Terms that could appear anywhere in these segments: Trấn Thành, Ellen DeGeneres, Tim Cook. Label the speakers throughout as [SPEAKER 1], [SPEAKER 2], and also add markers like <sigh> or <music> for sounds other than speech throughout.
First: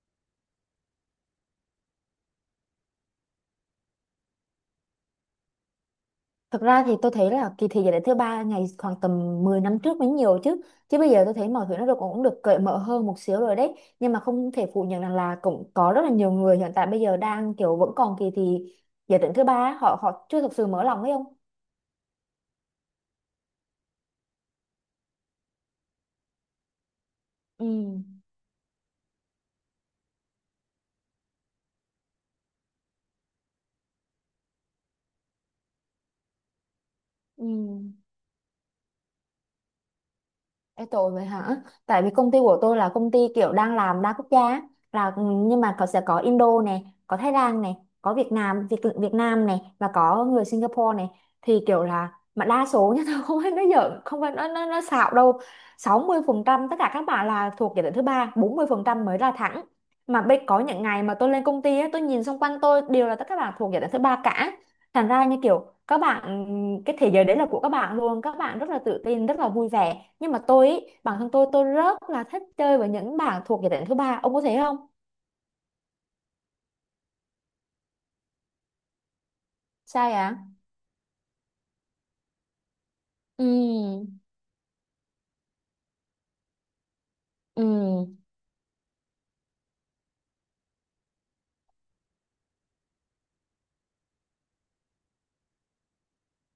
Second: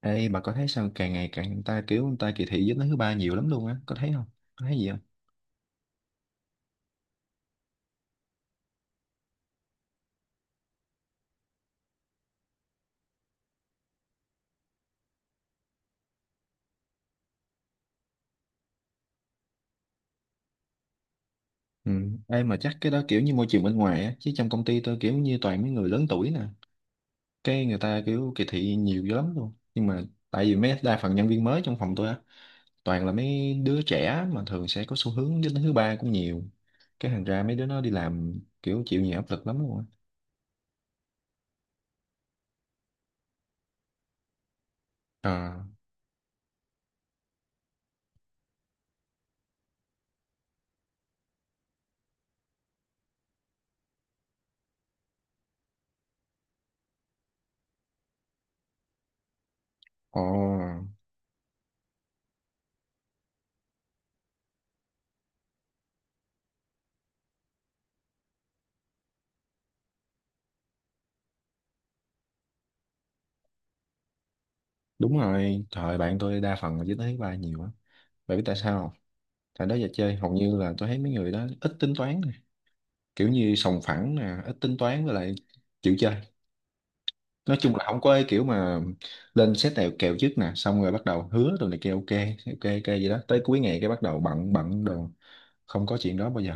[SPEAKER 1] Ê, bà có thấy sao càng ngày càng người ta kỳ thị giới tính thứ ba nhiều lắm luôn á, có thấy không? Có thấy gì không?
[SPEAKER 2] Thực ra thì tôi thấy là kỳ thi giải đệ thứ ba ngày khoảng tầm 10 năm trước mới nhiều chứ chứ bây giờ tôi thấy mọi thứ nó được cũng được cởi mở hơn một xíu rồi đấy. Nhưng mà không thể phủ nhận rằng là cũng có rất là nhiều người hiện tại bây giờ đang kiểu vẫn còn kỳ thi giải đệ thứ ba, họ họ chưa thực sự mở lòng ấy không.
[SPEAKER 1] Ừ. Ê, mà chắc cái đó kiểu như môi trường bên ngoài á, chứ trong công ty tôi kiểu như toàn mấy người lớn tuổi nè, cái người
[SPEAKER 2] Ừ.
[SPEAKER 1] ta kiểu kỳ thị nhiều dữ lắm luôn. Nhưng mà tại vì mấy đa phần nhân viên mới trong phòng tôi á, toàn là mấy đứa trẻ mà thường sẽ có xu hướng giới tính thứ ba cũng nhiều. Cái thành ra
[SPEAKER 2] Ừ.
[SPEAKER 1] mấy đứa nó đi làm kiểu chịu nhiều áp lực lắm luôn á.
[SPEAKER 2] Ê, tội vậy hả? Tại vì công ty của tôi là công ty kiểu đang làm đa quốc gia á. Là, nhưng
[SPEAKER 1] À,
[SPEAKER 2] mà có sẽ có Indo này, có Thái Lan này, có Việt Nam, Việt Việt Nam này, và có người Singapore này. Thì kiểu là mà đa số nhá, <laughs> tôi không phải nói giỡn, không phải nói nó xạo đâu. 60% tất cả các bạn là thuộc giai đoạn thứ ba, 40% mới là thẳng.
[SPEAKER 1] ồ,
[SPEAKER 2] Mà bây có những ngày mà tôi lên công ty á, tôi nhìn xung quanh tôi đều là tất cả các bạn thuộc giai đoạn thứ ba cả. Thành ra như kiểu các bạn, cái thế giới đấy là của các bạn luôn, các bạn rất là tự tin, rất là vui vẻ. Nhưng mà tôi ý, bản thân tôi rất là thích chơi với những bạn thuộc giới tính thứ ba, ông có thấy không?
[SPEAKER 1] đúng rồi, trời bạn tôi đa phần là giới tính thứ ba nhiều á. Bạn biết tại sao không? Tại đó giờ
[SPEAKER 2] Sai
[SPEAKER 1] chơi hầu
[SPEAKER 2] à.
[SPEAKER 1] như là tôi thấy mấy người đó ít tính toán nè, kiểu như sòng
[SPEAKER 2] Ừ.
[SPEAKER 1] phẳng nè ít tính toán với lại chịu chơi. Nói
[SPEAKER 2] Ừ.
[SPEAKER 1] chung là không có cái kiểu mà lên set nào kèo trước nè, xong rồi bắt đầu hứa rồi này kia, ok ok ok vậy đó tới cuối ngày cái bắt đầu bận bận đồ. Không có chuyện đó bao giờ.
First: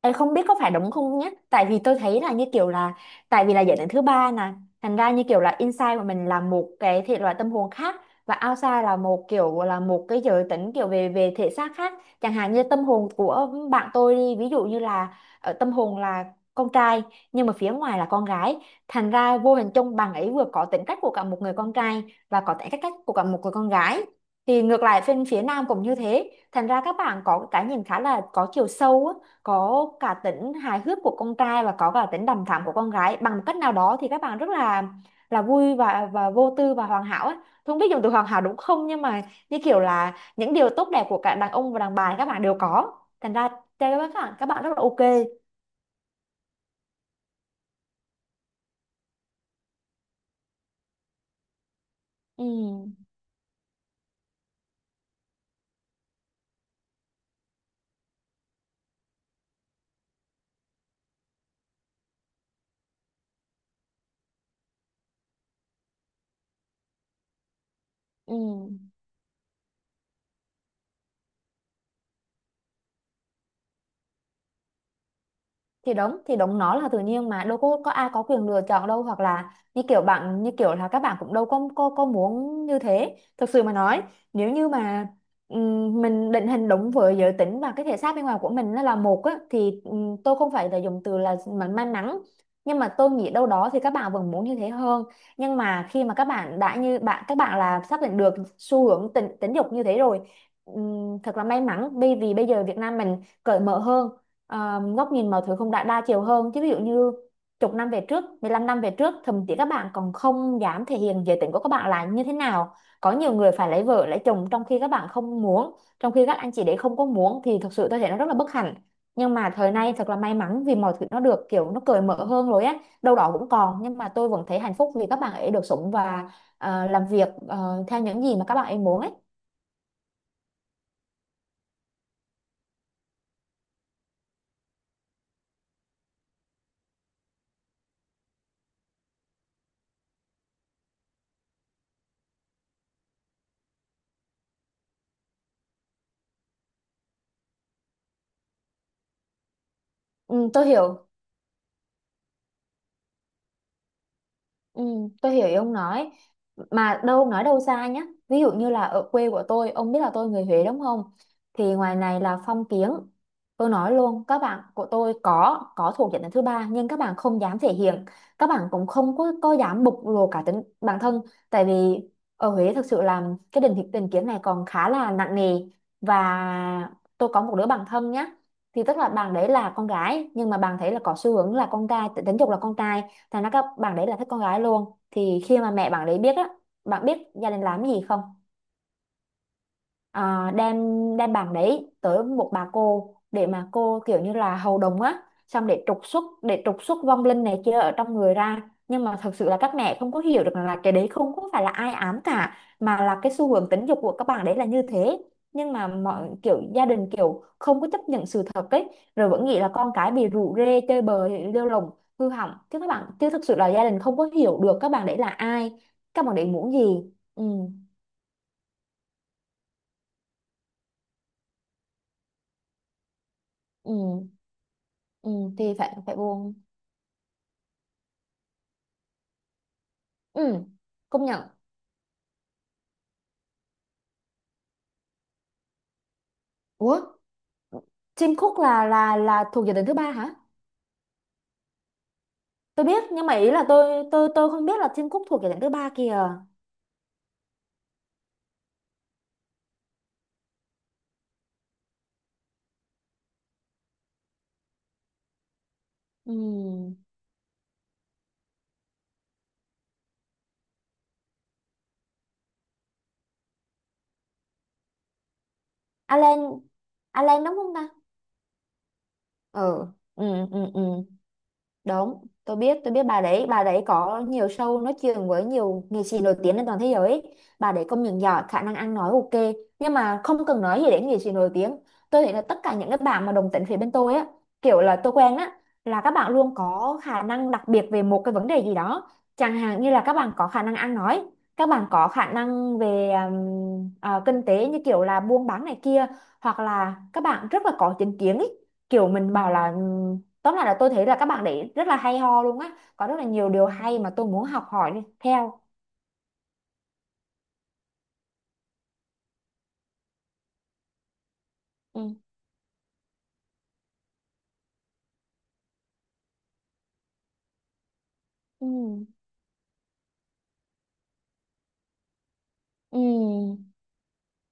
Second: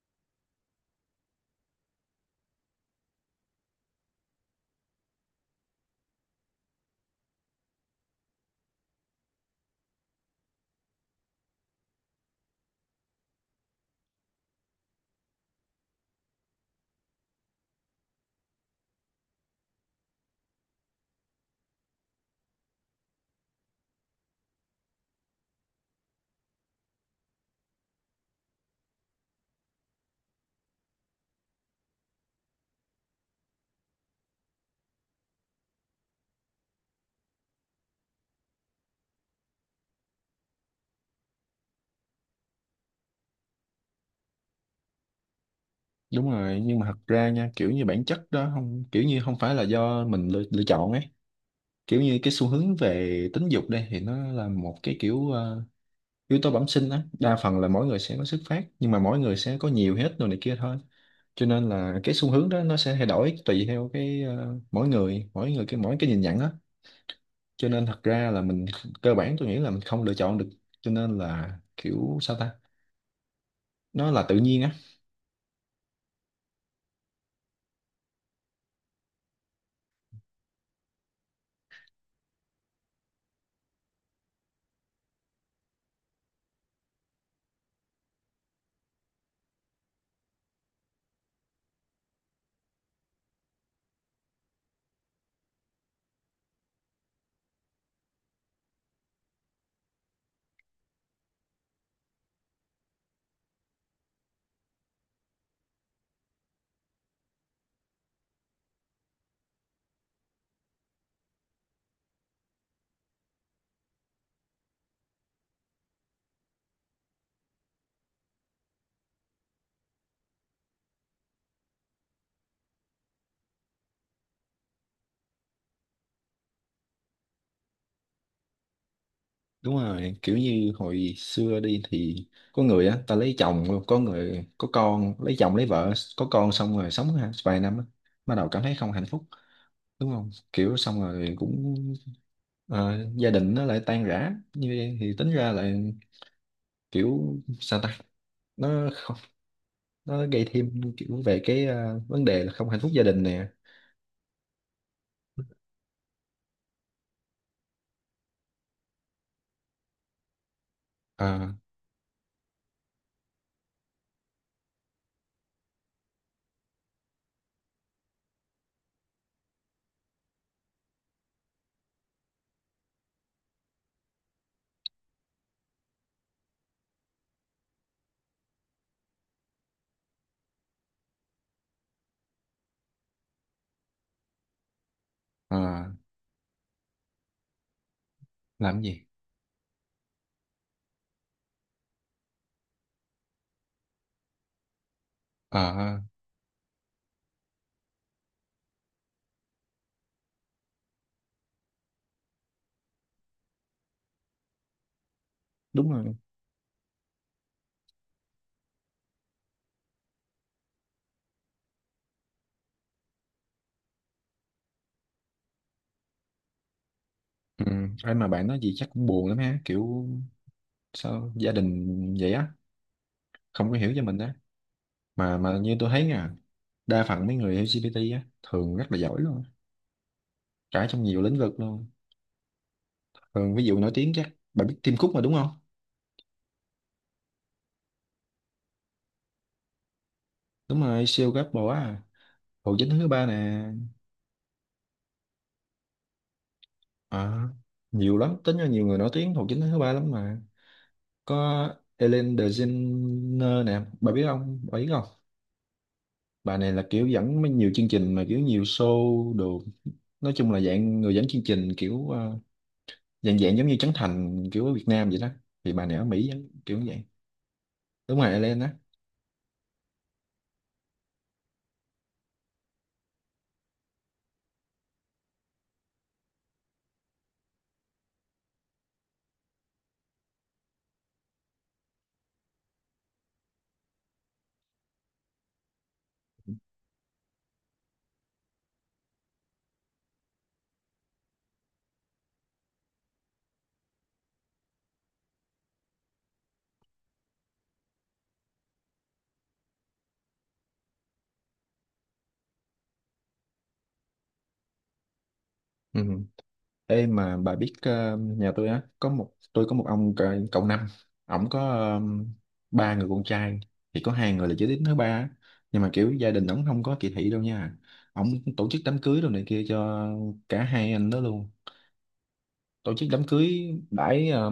[SPEAKER 2] Em không biết có phải đúng không nhé, tại vì tôi thấy là như kiểu là, tại vì là giới tính thứ ba nè, thành ra như kiểu là inside của mình là một cái thể loại tâm hồn khác, và outside là một kiểu, là một cái giới tính kiểu về về thể xác khác. Chẳng hạn như tâm hồn của bạn tôi đi, ví dụ như là ở tâm hồn là con trai, nhưng mà phía ngoài là con gái, thành ra vô hình chung bạn ấy vừa có tính cách của cả một người con trai và có tính cách cách của cả một người con gái. Thì ngược lại bên phía nam cũng như thế, thành ra các bạn có cái nhìn khá là có chiều sâu á, có cả tính hài hước của con trai và có cả tính đằm thắm của con gái. Bằng cách nào đó thì các bạn rất là vui, và vô tư, và hoàn hảo ấy. Tôi không biết dùng từ hoàn hảo đúng không, nhưng mà như kiểu là những điều tốt đẹp của cả đàn ông và đàn bà các bạn đều có, thành ra chơi với các bạn, các bạn rất là ok.
[SPEAKER 1] Đúng rồi, nhưng mà thật ra nha kiểu như bản chất đó không, kiểu như không phải là do mình lựa chọn ấy. Kiểu như cái
[SPEAKER 2] Ừ.
[SPEAKER 1] xu hướng về tính dục đây thì nó là một cái kiểu yếu tố bẩm sinh á, đa phần là mỗi người sẽ có xuất phát nhưng mà mỗi người sẽ có nhiều hết rồi này kia thôi. Cho nên là cái xu hướng đó nó sẽ thay đổi tùy theo cái mỗi người cái mỗi cái nhìn nhận á. Cho nên thật ra
[SPEAKER 2] Ừ.
[SPEAKER 1] là mình cơ bản tôi nghĩ là mình không lựa chọn được. Cho nên là kiểu sao ta, nó là tự nhiên á.
[SPEAKER 2] Thì đúng, nó là tự nhiên, mà đâu có ai có quyền lựa chọn đâu. Hoặc là như kiểu bạn, như kiểu là các bạn cũng đâu có muốn như thế. Thực sự mà nói nếu như mà mình định hình đúng với giới tính và cái thể xác bên ngoài của mình nó là một á, thì tôi không phải là dùng từ là mình may mắn, nhưng mà tôi nghĩ đâu đó thì các bạn vẫn muốn như thế hơn. Nhưng mà khi mà các bạn đã, như bạn, các bạn là xác định được xu hướng tính dục như thế rồi, thật là may mắn, bởi vì bây giờ Việt Nam mình cởi mở hơn. Góc nhìn mọi thứ cũng đã đa chiều hơn chứ, ví dụ như chục năm về trước, 15 năm về trước, thậm chí các bạn còn không dám thể hiện giới tính của các bạn là như thế nào. Có nhiều người phải lấy vợ lấy chồng trong khi các bạn không muốn, trong khi các anh chị đấy không có muốn, thì thực sự tôi thấy nó rất là bất hạnh. Nhưng mà thời nay thật là may mắn vì mọi thứ nó được kiểu nó cởi mở hơn rồi á, đâu đó cũng còn, nhưng mà tôi vẫn thấy hạnh phúc vì các bạn ấy được sống và làm việc theo những gì mà các bạn ấy muốn ấy.
[SPEAKER 1] Đúng rồi, kiểu như hồi xưa đi thì có người á ta lấy chồng, có người có con lấy chồng lấy vợ có con xong rồi sống vài năm á, bắt đầu cảm thấy không hạnh phúc, đúng không? Kiểu xong rồi cũng gia đình nó lại tan rã. Như vậy thì tính ra là kiểu sao ta, nó không, nó gây
[SPEAKER 2] Ừ, tôi
[SPEAKER 1] thêm
[SPEAKER 2] hiểu.
[SPEAKER 1] kiểu về cái vấn đề là không hạnh phúc gia đình nè.
[SPEAKER 2] Ừ, tôi hiểu ý ông nói. Mà đâu, ông nói đâu xa nhá, ví dụ như là ở quê của tôi, ông biết là tôi người Huế đúng không,
[SPEAKER 1] Ờ,
[SPEAKER 2] thì ngoài này là phong kiến. Tôi nói luôn, các bạn của tôi có thuộc diện đến thứ ba nhưng các bạn không dám thể hiện, các bạn cũng không có dám bộc lộ cả tính bản thân. Tại vì ở Huế thực sự là cái định hình, định kiến này còn khá là nặng nề. Và tôi có một đứa bạn thân nhá, thì tức là bạn đấy là con gái nhưng mà bạn thấy là có xu hướng là con trai, tính dục là con trai, thành ra các bạn đấy là thích con gái luôn. Thì
[SPEAKER 1] ờ,
[SPEAKER 2] khi mà mẹ bạn đấy biết á, bạn biết gia đình làm cái gì không?
[SPEAKER 1] làm cái gì?
[SPEAKER 2] À, đem đem bảng đấy tới một bà cô để mà cô kiểu như là hầu đồng á,
[SPEAKER 1] Ờ,
[SPEAKER 2] xong
[SPEAKER 1] ờ,
[SPEAKER 2] để trục xuất vong linh này kia ở trong người ra. Nhưng mà thật sự là các mẹ không có hiểu được rằng là cái đấy không có phải là ai ám cả, mà là cái xu hướng tính dục của các bạn đấy là như thế. Nhưng mà
[SPEAKER 1] đúng rồi,
[SPEAKER 2] mọi kiểu gia đình kiểu không có chấp nhận sự thật ấy, rồi vẫn nghĩ là con cái bị rủ rê chơi bời lêu lồng, hư hỏng. Chứ các bạn, chứ thực sự là gia đình không có hiểu được các bạn đấy là ai, các bạn đấy muốn gì. Ừ.
[SPEAKER 1] ừ. Ai mà bạn nói gì chắc cũng buồn lắm ha, kiểu sao gia đình vậy á, không có hiểu
[SPEAKER 2] Ừ.
[SPEAKER 1] cho mình á.
[SPEAKER 2] Ừ.
[SPEAKER 1] Mà
[SPEAKER 2] Thì
[SPEAKER 1] như tôi
[SPEAKER 2] phải
[SPEAKER 1] thấy
[SPEAKER 2] phải
[SPEAKER 1] nha,
[SPEAKER 2] buông.
[SPEAKER 1] đa phần mấy người LGBT á thường rất là giỏi luôn á,
[SPEAKER 2] Ừ,
[SPEAKER 1] cả trong nhiều
[SPEAKER 2] công
[SPEAKER 1] lĩnh
[SPEAKER 2] nhận.
[SPEAKER 1] vực luôn. Thường ví dụ nổi tiếng chắc bạn biết Tim Cook mà đúng không?
[SPEAKER 2] Ủa, Tim Cook là thuộc giải thưởng thứ ba hả?
[SPEAKER 1] Đúng rồi, siêu gấp bộ á, Hồ
[SPEAKER 2] Tôi
[SPEAKER 1] Chính
[SPEAKER 2] biết,
[SPEAKER 1] thứ ba
[SPEAKER 2] nhưng mà ý
[SPEAKER 1] nè.
[SPEAKER 2] là tôi không biết là Tim Cook thuộc giải thưởng thứ ba kìa.
[SPEAKER 1] À, nhiều lắm tính ra, nhiều người nổi tiếng Hồ Chính thứ ba lắm mà. Có Ellen DeGeneres nè, bà biết không, bà biết không? Bà này là
[SPEAKER 2] Ừ.
[SPEAKER 1] kiểu dẫn mấy nhiều chương trình mà kiểu nhiều show đồ, nói chung là dạng người dẫn chương trình kiểu dạng dạng giống như Trấn Thành kiểu ở Việt Nam vậy đó. Thì bà này ở Mỹ
[SPEAKER 2] Alan,
[SPEAKER 1] kiểu như vậy.
[SPEAKER 2] Alan đúng không ta?
[SPEAKER 1] Đúng rồi, Ellen á.
[SPEAKER 2] Ừ. Ừ, ừ, ừ. Đúng, tôi biết bà đấy có nhiều show nói chuyện với nhiều nghệ sĩ nổi tiếng trên toàn thế giới ấy. Bà đấy công nhận giỏi, khả năng ăn nói ok, nhưng mà không cần nói gì đến nghệ sĩ nổi tiếng. Tôi thấy là tất cả những cái bạn mà đồng tính phía bên tôi á, kiểu là tôi quen á, là các bạn luôn có khả năng đặc biệt về một cái vấn đề gì đó. Chẳng hạn như là các bạn có khả năng ăn nói, các bạn có khả năng về kinh tế, như kiểu là buôn bán này kia, hoặc là các bạn rất là có chính kiến ấy. Kiểu mình bảo là, tóm lại là tôi thấy là các bạn đấy rất là hay ho luôn á, có rất là nhiều điều hay mà tôi muốn học hỏi đi theo.
[SPEAKER 1] Ừ. Ê mà bà biết, nhà tôi á có một, tôi có một ông cậu năm, ổng có
[SPEAKER 2] Ừ.
[SPEAKER 1] ba người con trai, thì có hai người là giới tính thứ ba á. Nhưng mà kiểu gia đình ổng không có kỳ thị đâu nha. Ổng
[SPEAKER 2] Ừ.
[SPEAKER 1] tổ chức đám cưới đồ này kia cho cả hai anh đó luôn. Tổ
[SPEAKER 2] Ừ.
[SPEAKER 1] chức đám cưới đãi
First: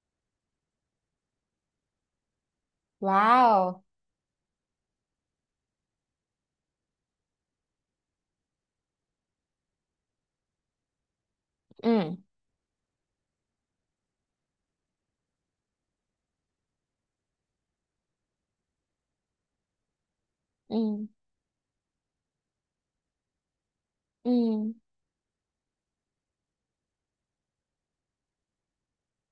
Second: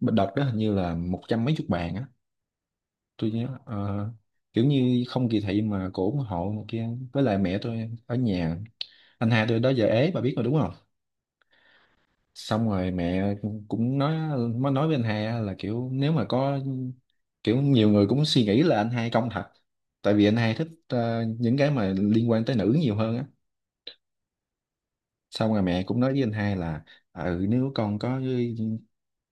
[SPEAKER 1] đợt đó hình như là một trăm mấy chục bàn á, tôi nhớ
[SPEAKER 2] Wow.
[SPEAKER 1] kiểu như không kỳ thị mà cổ ủng hộ này kia. Với lại mẹ tôi ở nhà, anh hai tôi đó giờ ế bà biết mà đúng không?
[SPEAKER 2] Ừ.
[SPEAKER 1] Xong rồi mẹ cũng nói, mới nói với anh hai á là kiểu nếu mà có, kiểu nhiều người cũng suy nghĩ là anh hai công thật, tại vì anh hai thích
[SPEAKER 2] Ừ.
[SPEAKER 1] những cái mà liên quan tới nữ nhiều hơn á.
[SPEAKER 2] Ừ.
[SPEAKER 1] Xong rồi mẹ cũng nói với anh hai là ừ nếu con có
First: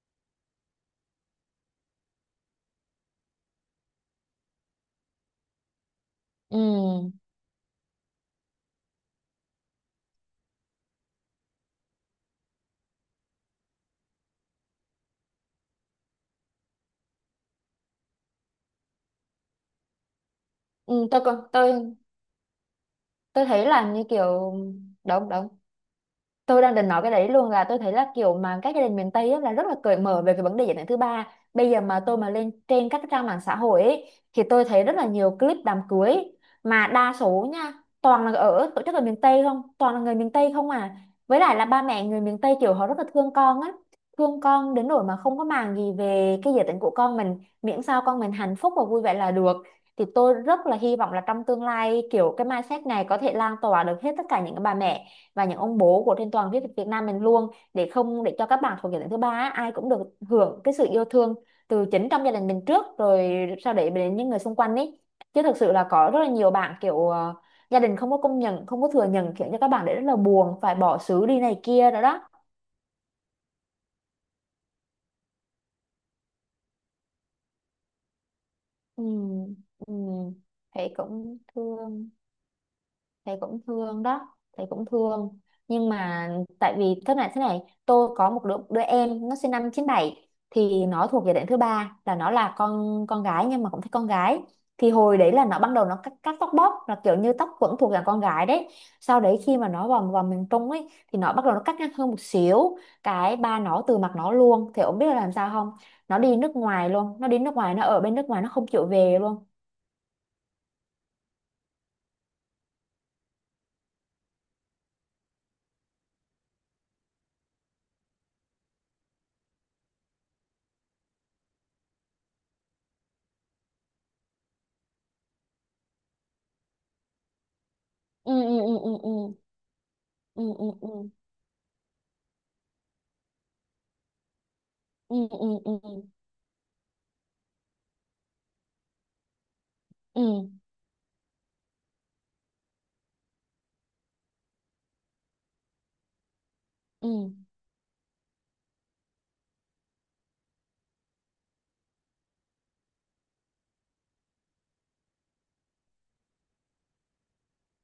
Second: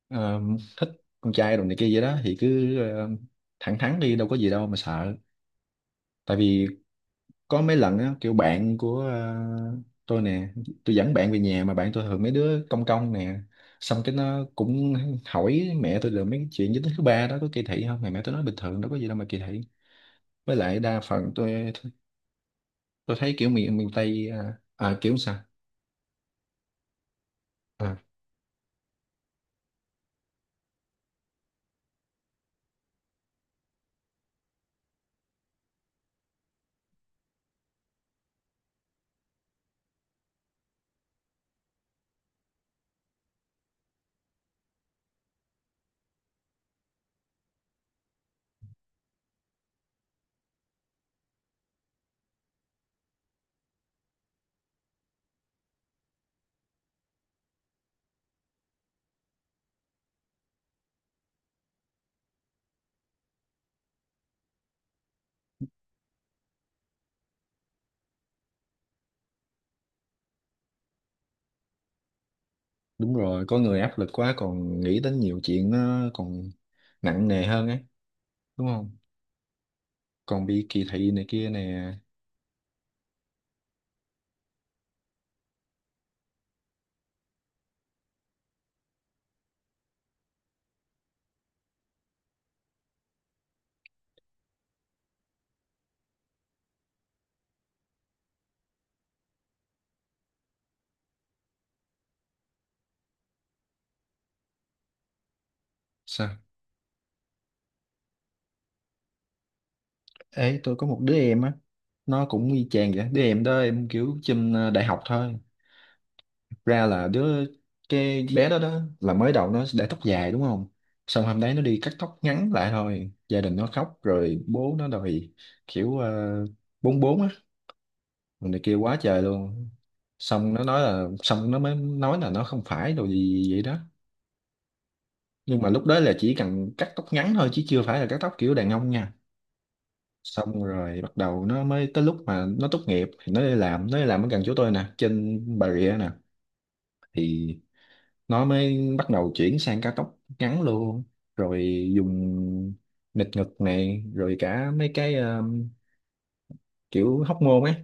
[SPEAKER 1] ờ, thích con trai đồ này kia vậy đó thì cứ thẳng thắn đi, đâu có gì đâu mà sợ. Tại
[SPEAKER 2] Ừ.
[SPEAKER 1] vì có mấy lần á kiểu bạn của tôi nè, tôi dẫn bạn về nhà mà bạn tôi thường mấy đứa công công nè, xong cái nó cũng hỏi mẹ tôi được mấy cái chuyện giới tính thứ ba đó có kỳ thị không, mà mẹ tôi nói bình thường đâu có gì đâu mà kỳ thị. Với lại đa
[SPEAKER 2] Ừ, tôi
[SPEAKER 1] phần
[SPEAKER 2] còn
[SPEAKER 1] tôi tôi thấy
[SPEAKER 2] tôi
[SPEAKER 1] kiểu
[SPEAKER 2] thấy
[SPEAKER 1] miền miền
[SPEAKER 2] là như
[SPEAKER 1] Tây à,
[SPEAKER 2] kiểu,
[SPEAKER 1] à, kiểu
[SPEAKER 2] đúng,
[SPEAKER 1] sao.
[SPEAKER 2] đúng. Tôi đang định nói cái đấy luôn, là tôi thấy
[SPEAKER 1] À,
[SPEAKER 2] là kiểu mà các gia đình miền Tây á, là rất là cởi mở về cái vấn đề giới tính thứ ba. Bây giờ mà tôi mà lên trên các trang mạng xã hội ấy, thì tôi thấy rất là nhiều clip đám cưới, mà đa số nha, toàn là ở tổ chức ở miền Tây không, toàn là người miền Tây không à. Với lại là ba mẹ người miền Tây kiểu họ rất là thương con á, thương con đến nỗi mà không có màng gì về cái giới tính của con mình, miễn sao con mình hạnh phúc và vui vẻ là được. Thì tôi rất là hy vọng là trong tương lai kiểu cái mindset này có thể lan tỏa được hết tất cả những cái bà mẹ và những ông bố của trên toàn Việt Việt Nam mình luôn, để không, để cho các bạn thuộc gia đình thứ ba á, ai cũng được hưởng cái sự yêu thương từ chính trong gia đình mình trước, rồi sau đấy đến những người xung quanh ấy. Chứ thực sự là có rất là nhiều bạn kiểu gia đình không có công nhận, không có thừa nhận, khiến cho các bạn đấy rất là buồn, phải bỏ xứ đi này kia nữa đó.
[SPEAKER 1] đúng rồi, có người áp lực quá còn nghĩ đến nhiều chuyện nó còn nặng nề hơn ấy, đúng không?
[SPEAKER 2] Ừ. Ừ.
[SPEAKER 1] Còn bị kỳ
[SPEAKER 2] Thấy
[SPEAKER 1] thị này
[SPEAKER 2] cũng
[SPEAKER 1] kia nè.
[SPEAKER 2] thương. Thầy cũng thương đó, thầy cũng thương. Nhưng mà, tại vì thế này, tôi có đứa em nó sinh năm 97, thì nó thuộc giai đoạn thứ ba, là nó là con gái nhưng mà cũng thấy con gái. Thì hồi đấy là nó, ban đầu cắt tóc bóp, là kiểu như tóc vẫn thuộc dạng con gái đấy. Sau đấy khi mà nó vào vào miền Trung ấy, thì nó bắt đầu nó cắt ngắn hơn một xíu, cái ba nó từ mặt nó luôn. Thì ông biết là làm sao không? Nó đi
[SPEAKER 1] Sao?
[SPEAKER 2] nước ngoài luôn, nó đi nước ngoài, nó ở bên nước ngoài nó không chịu về luôn.
[SPEAKER 1] Ê, tôi có một đứa em á, nó cũng y chang vậy. Đứa em đó em kiểu trên đại học thôi. Thực ra là đứa, cái bé đó đó là mới đầu nó để tóc dài đúng không? Xong hôm đấy nó đi cắt tóc ngắn lại thôi. Gia đình nó khóc rồi bố nó đòi kiểu bốn bốn á,
[SPEAKER 2] Ừ.
[SPEAKER 1] rồi
[SPEAKER 2] Ừ.
[SPEAKER 1] này kia quá
[SPEAKER 2] Ừ. Ừ.
[SPEAKER 1] trời luôn. Xong
[SPEAKER 2] Ừ.
[SPEAKER 1] nó
[SPEAKER 2] Ừ.
[SPEAKER 1] nói
[SPEAKER 2] Ừ.
[SPEAKER 1] là, xong nó mới nói là nó không phải đồ gì vậy đó.
[SPEAKER 2] Ừ. Ừ.
[SPEAKER 1] Nhưng mà
[SPEAKER 2] Ừ.
[SPEAKER 1] lúc đó
[SPEAKER 2] Ừ.
[SPEAKER 1] là chỉ cần cắt tóc ngắn thôi chứ chưa phải là cắt tóc kiểu đàn ông nha.
[SPEAKER 2] Ừ.
[SPEAKER 1] Xong rồi bắt đầu nó mới tới lúc mà nó tốt nghiệp thì nó đi làm, nó đi làm ở gần chỗ tôi nè, trên Bà Rịa nè,
[SPEAKER 2] Ừ.
[SPEAKER 1] thì nó mới bắt đầu chuyển sang cao tốc ngắn luôn, rồi dùng nịt ngực này rồi cả mấy cái kiểu hóc môn ấy.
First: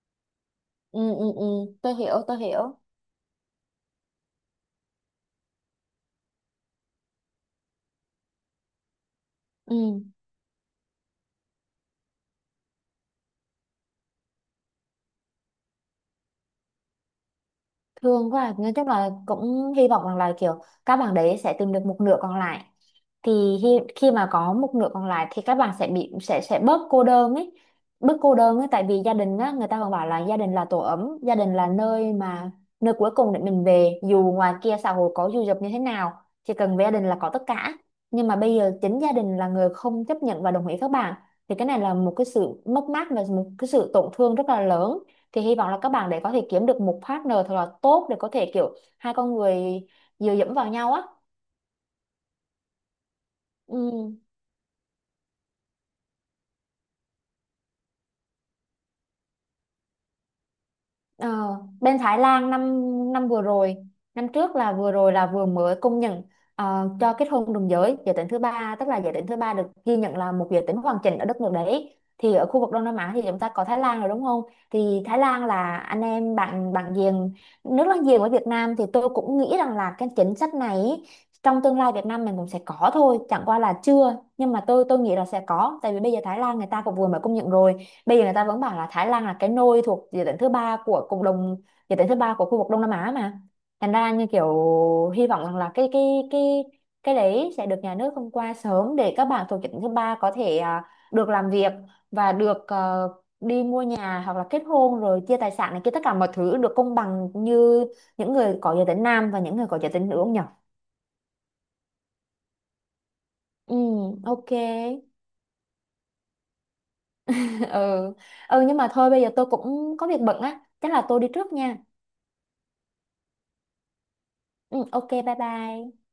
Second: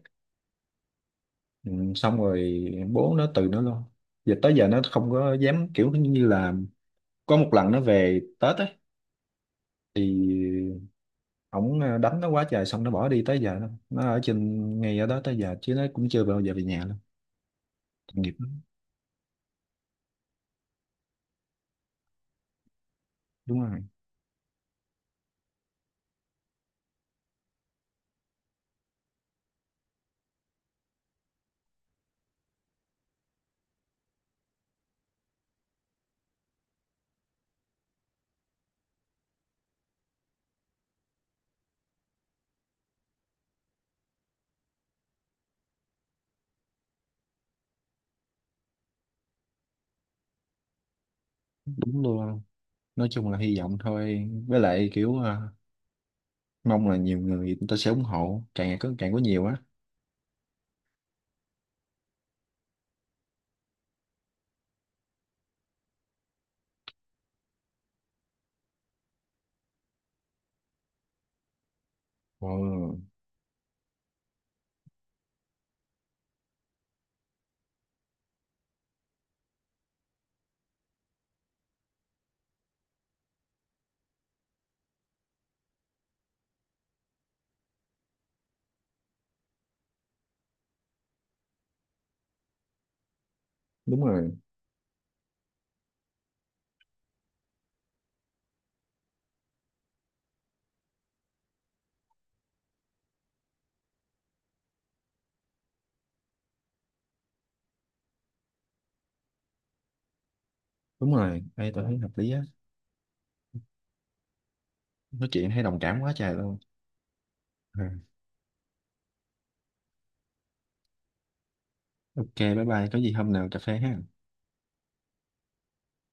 [SPEAKER 2] Ừ. Ừ. Ừ.
[SPEAKER 1] Ừ, xong
[SPEAKER 2] Tôi
[SPEAKER 1] rồi
[SPEAKER 2] hiểu.
[SPEAKER 1] bố nó từ nó luôn. Giờ tới giờ nó không có dám kiểu như là, có một lần nó về Tết ấy
[SPEAKER 2] Ừ.
[SPEAKER 1] thì ổng đánh nó quá trời, xong nó bỏ đi tới giờ đó. Nó ở trên ngay ở đó tới giờ chứ nó cũng chưa bao giờ về nhà luôn.
[SPEAKER 2] Thương
[SPEAKER 1] Nghiệp
[SPEAKER 2] quá à.
[SPEAKER 1] lắm.
[SPEAKER 2] Nói chung là cũng hy vọng rằng là kiểu các bạn đấy sẽ tìm được một nửa còn lại. Thì
[SPEAKER 1] Đúng rồi.
[SPEAKER 2] khi mà có một nửa còn lại thì các bạn sẽ bị sẽ bớt cô đơn ấy, bớt cô đơn ấy. Tại vì gia đình á, người ta còn bảo là gia đình là tổ ấm, gia đình là nơi mà, nơi cuối cùng để mình về dù ngoài kia xã hội có dù dập như thế nào, chỉ cần về gia đình là có tất cả. Nhưng mà bây giờ chính gia đình là người không chấp nhận và đồng ý các bạn, thì cái này là một cái sự mất mát và một cái sự tổn thương rất là lớn. Thì hy vọng là các bạn để có thể kiếm được một partner thật là tốt, để có thể kiểu hai con người dựa dẫm vào nhau á.
[SPEAKER 1] Đúng luôn, nói chung là hy vọng
[SPEAKER 2] Ừ.
[SPEAKER 1] thôi, với lại kiểu à, mong là nhiều người người ta sẽ ủng hộ càng ngày có càng có nhiều á.
[SPEAKER 2] Ờ. Bên Thái Lan năm năm vừa rồi, năm trước, là vừa rồi là vừa mới công nhận cho kết hôn đồng giới, giới tính thứ ba, tức là giới tính thứ ba được ghi nhận là một giới tính hoàn chỉnh ở đất nước đấy. Thì ở
[SPEAKER 1] Ờ,
[SPEAKER 2] khu vực Đông Nam Á thì chúng ta có Thái Lan rồi đúng không, thì Thái Lan là anh em bạn bạn giềng, nước láng giềng với Việt Nam. Thì tôi cũng nghĩ rằng là cái chính sách này ý, trong tương lai Việt Nam mình cũng sẽ có thôi, chẳng qua là chưa. Nhưng mà tôi nghĩ là sẽ có, tại vì bây giờ Thái Lan người ta cũng vừa mới công nhận rồi, bây giờ người ta vẫn bảo là Thái Lan là cái nôi thuộc địa tỉnh thứ ba của cộng đồng, địa tỉnh thứ ba của khu vực Đông Nam Á mà. Thành
[SPEAKER 1] đúng
[SPEAKER 2] ra như
[SPEAKER 1] rồi.
[SPEAKER 2] kiểu, hy vọng rằng là cái đấy sẽ được nhà nước thông qua sớm, để các bạn thuộc địa tỉnh thứ ba có thể được làm việc và được đi mua nhà, hoặc là kết hôn rồi chia tài sản này kia, tất cả mọi thứ được công bằng như những người có giới tính nam và những người có giới tính nữ, không nhỉ?
[SPEAKER 1] Đúng rồi đây, tôi thấy hợp lý á.
[SPEAKER 2] Ừ, ok.
[SPEAKER 1] Nói chuyện thấy đồng cảm quá trời luôn.
[SPEAKER 2] <laughs>
[SPEAKER 1] Ừ.
[SPEAKER 2] Ừ. Ừ, nhưng mà thôi, bây giờ tôi cũng có việc bận á, chắc là tôi đi trước nha.
[SPEAKER 1] Ok bye bye, có gì hôm nào cà phê ha.
[SPEAKER 2] Ừ, ok, bye bye.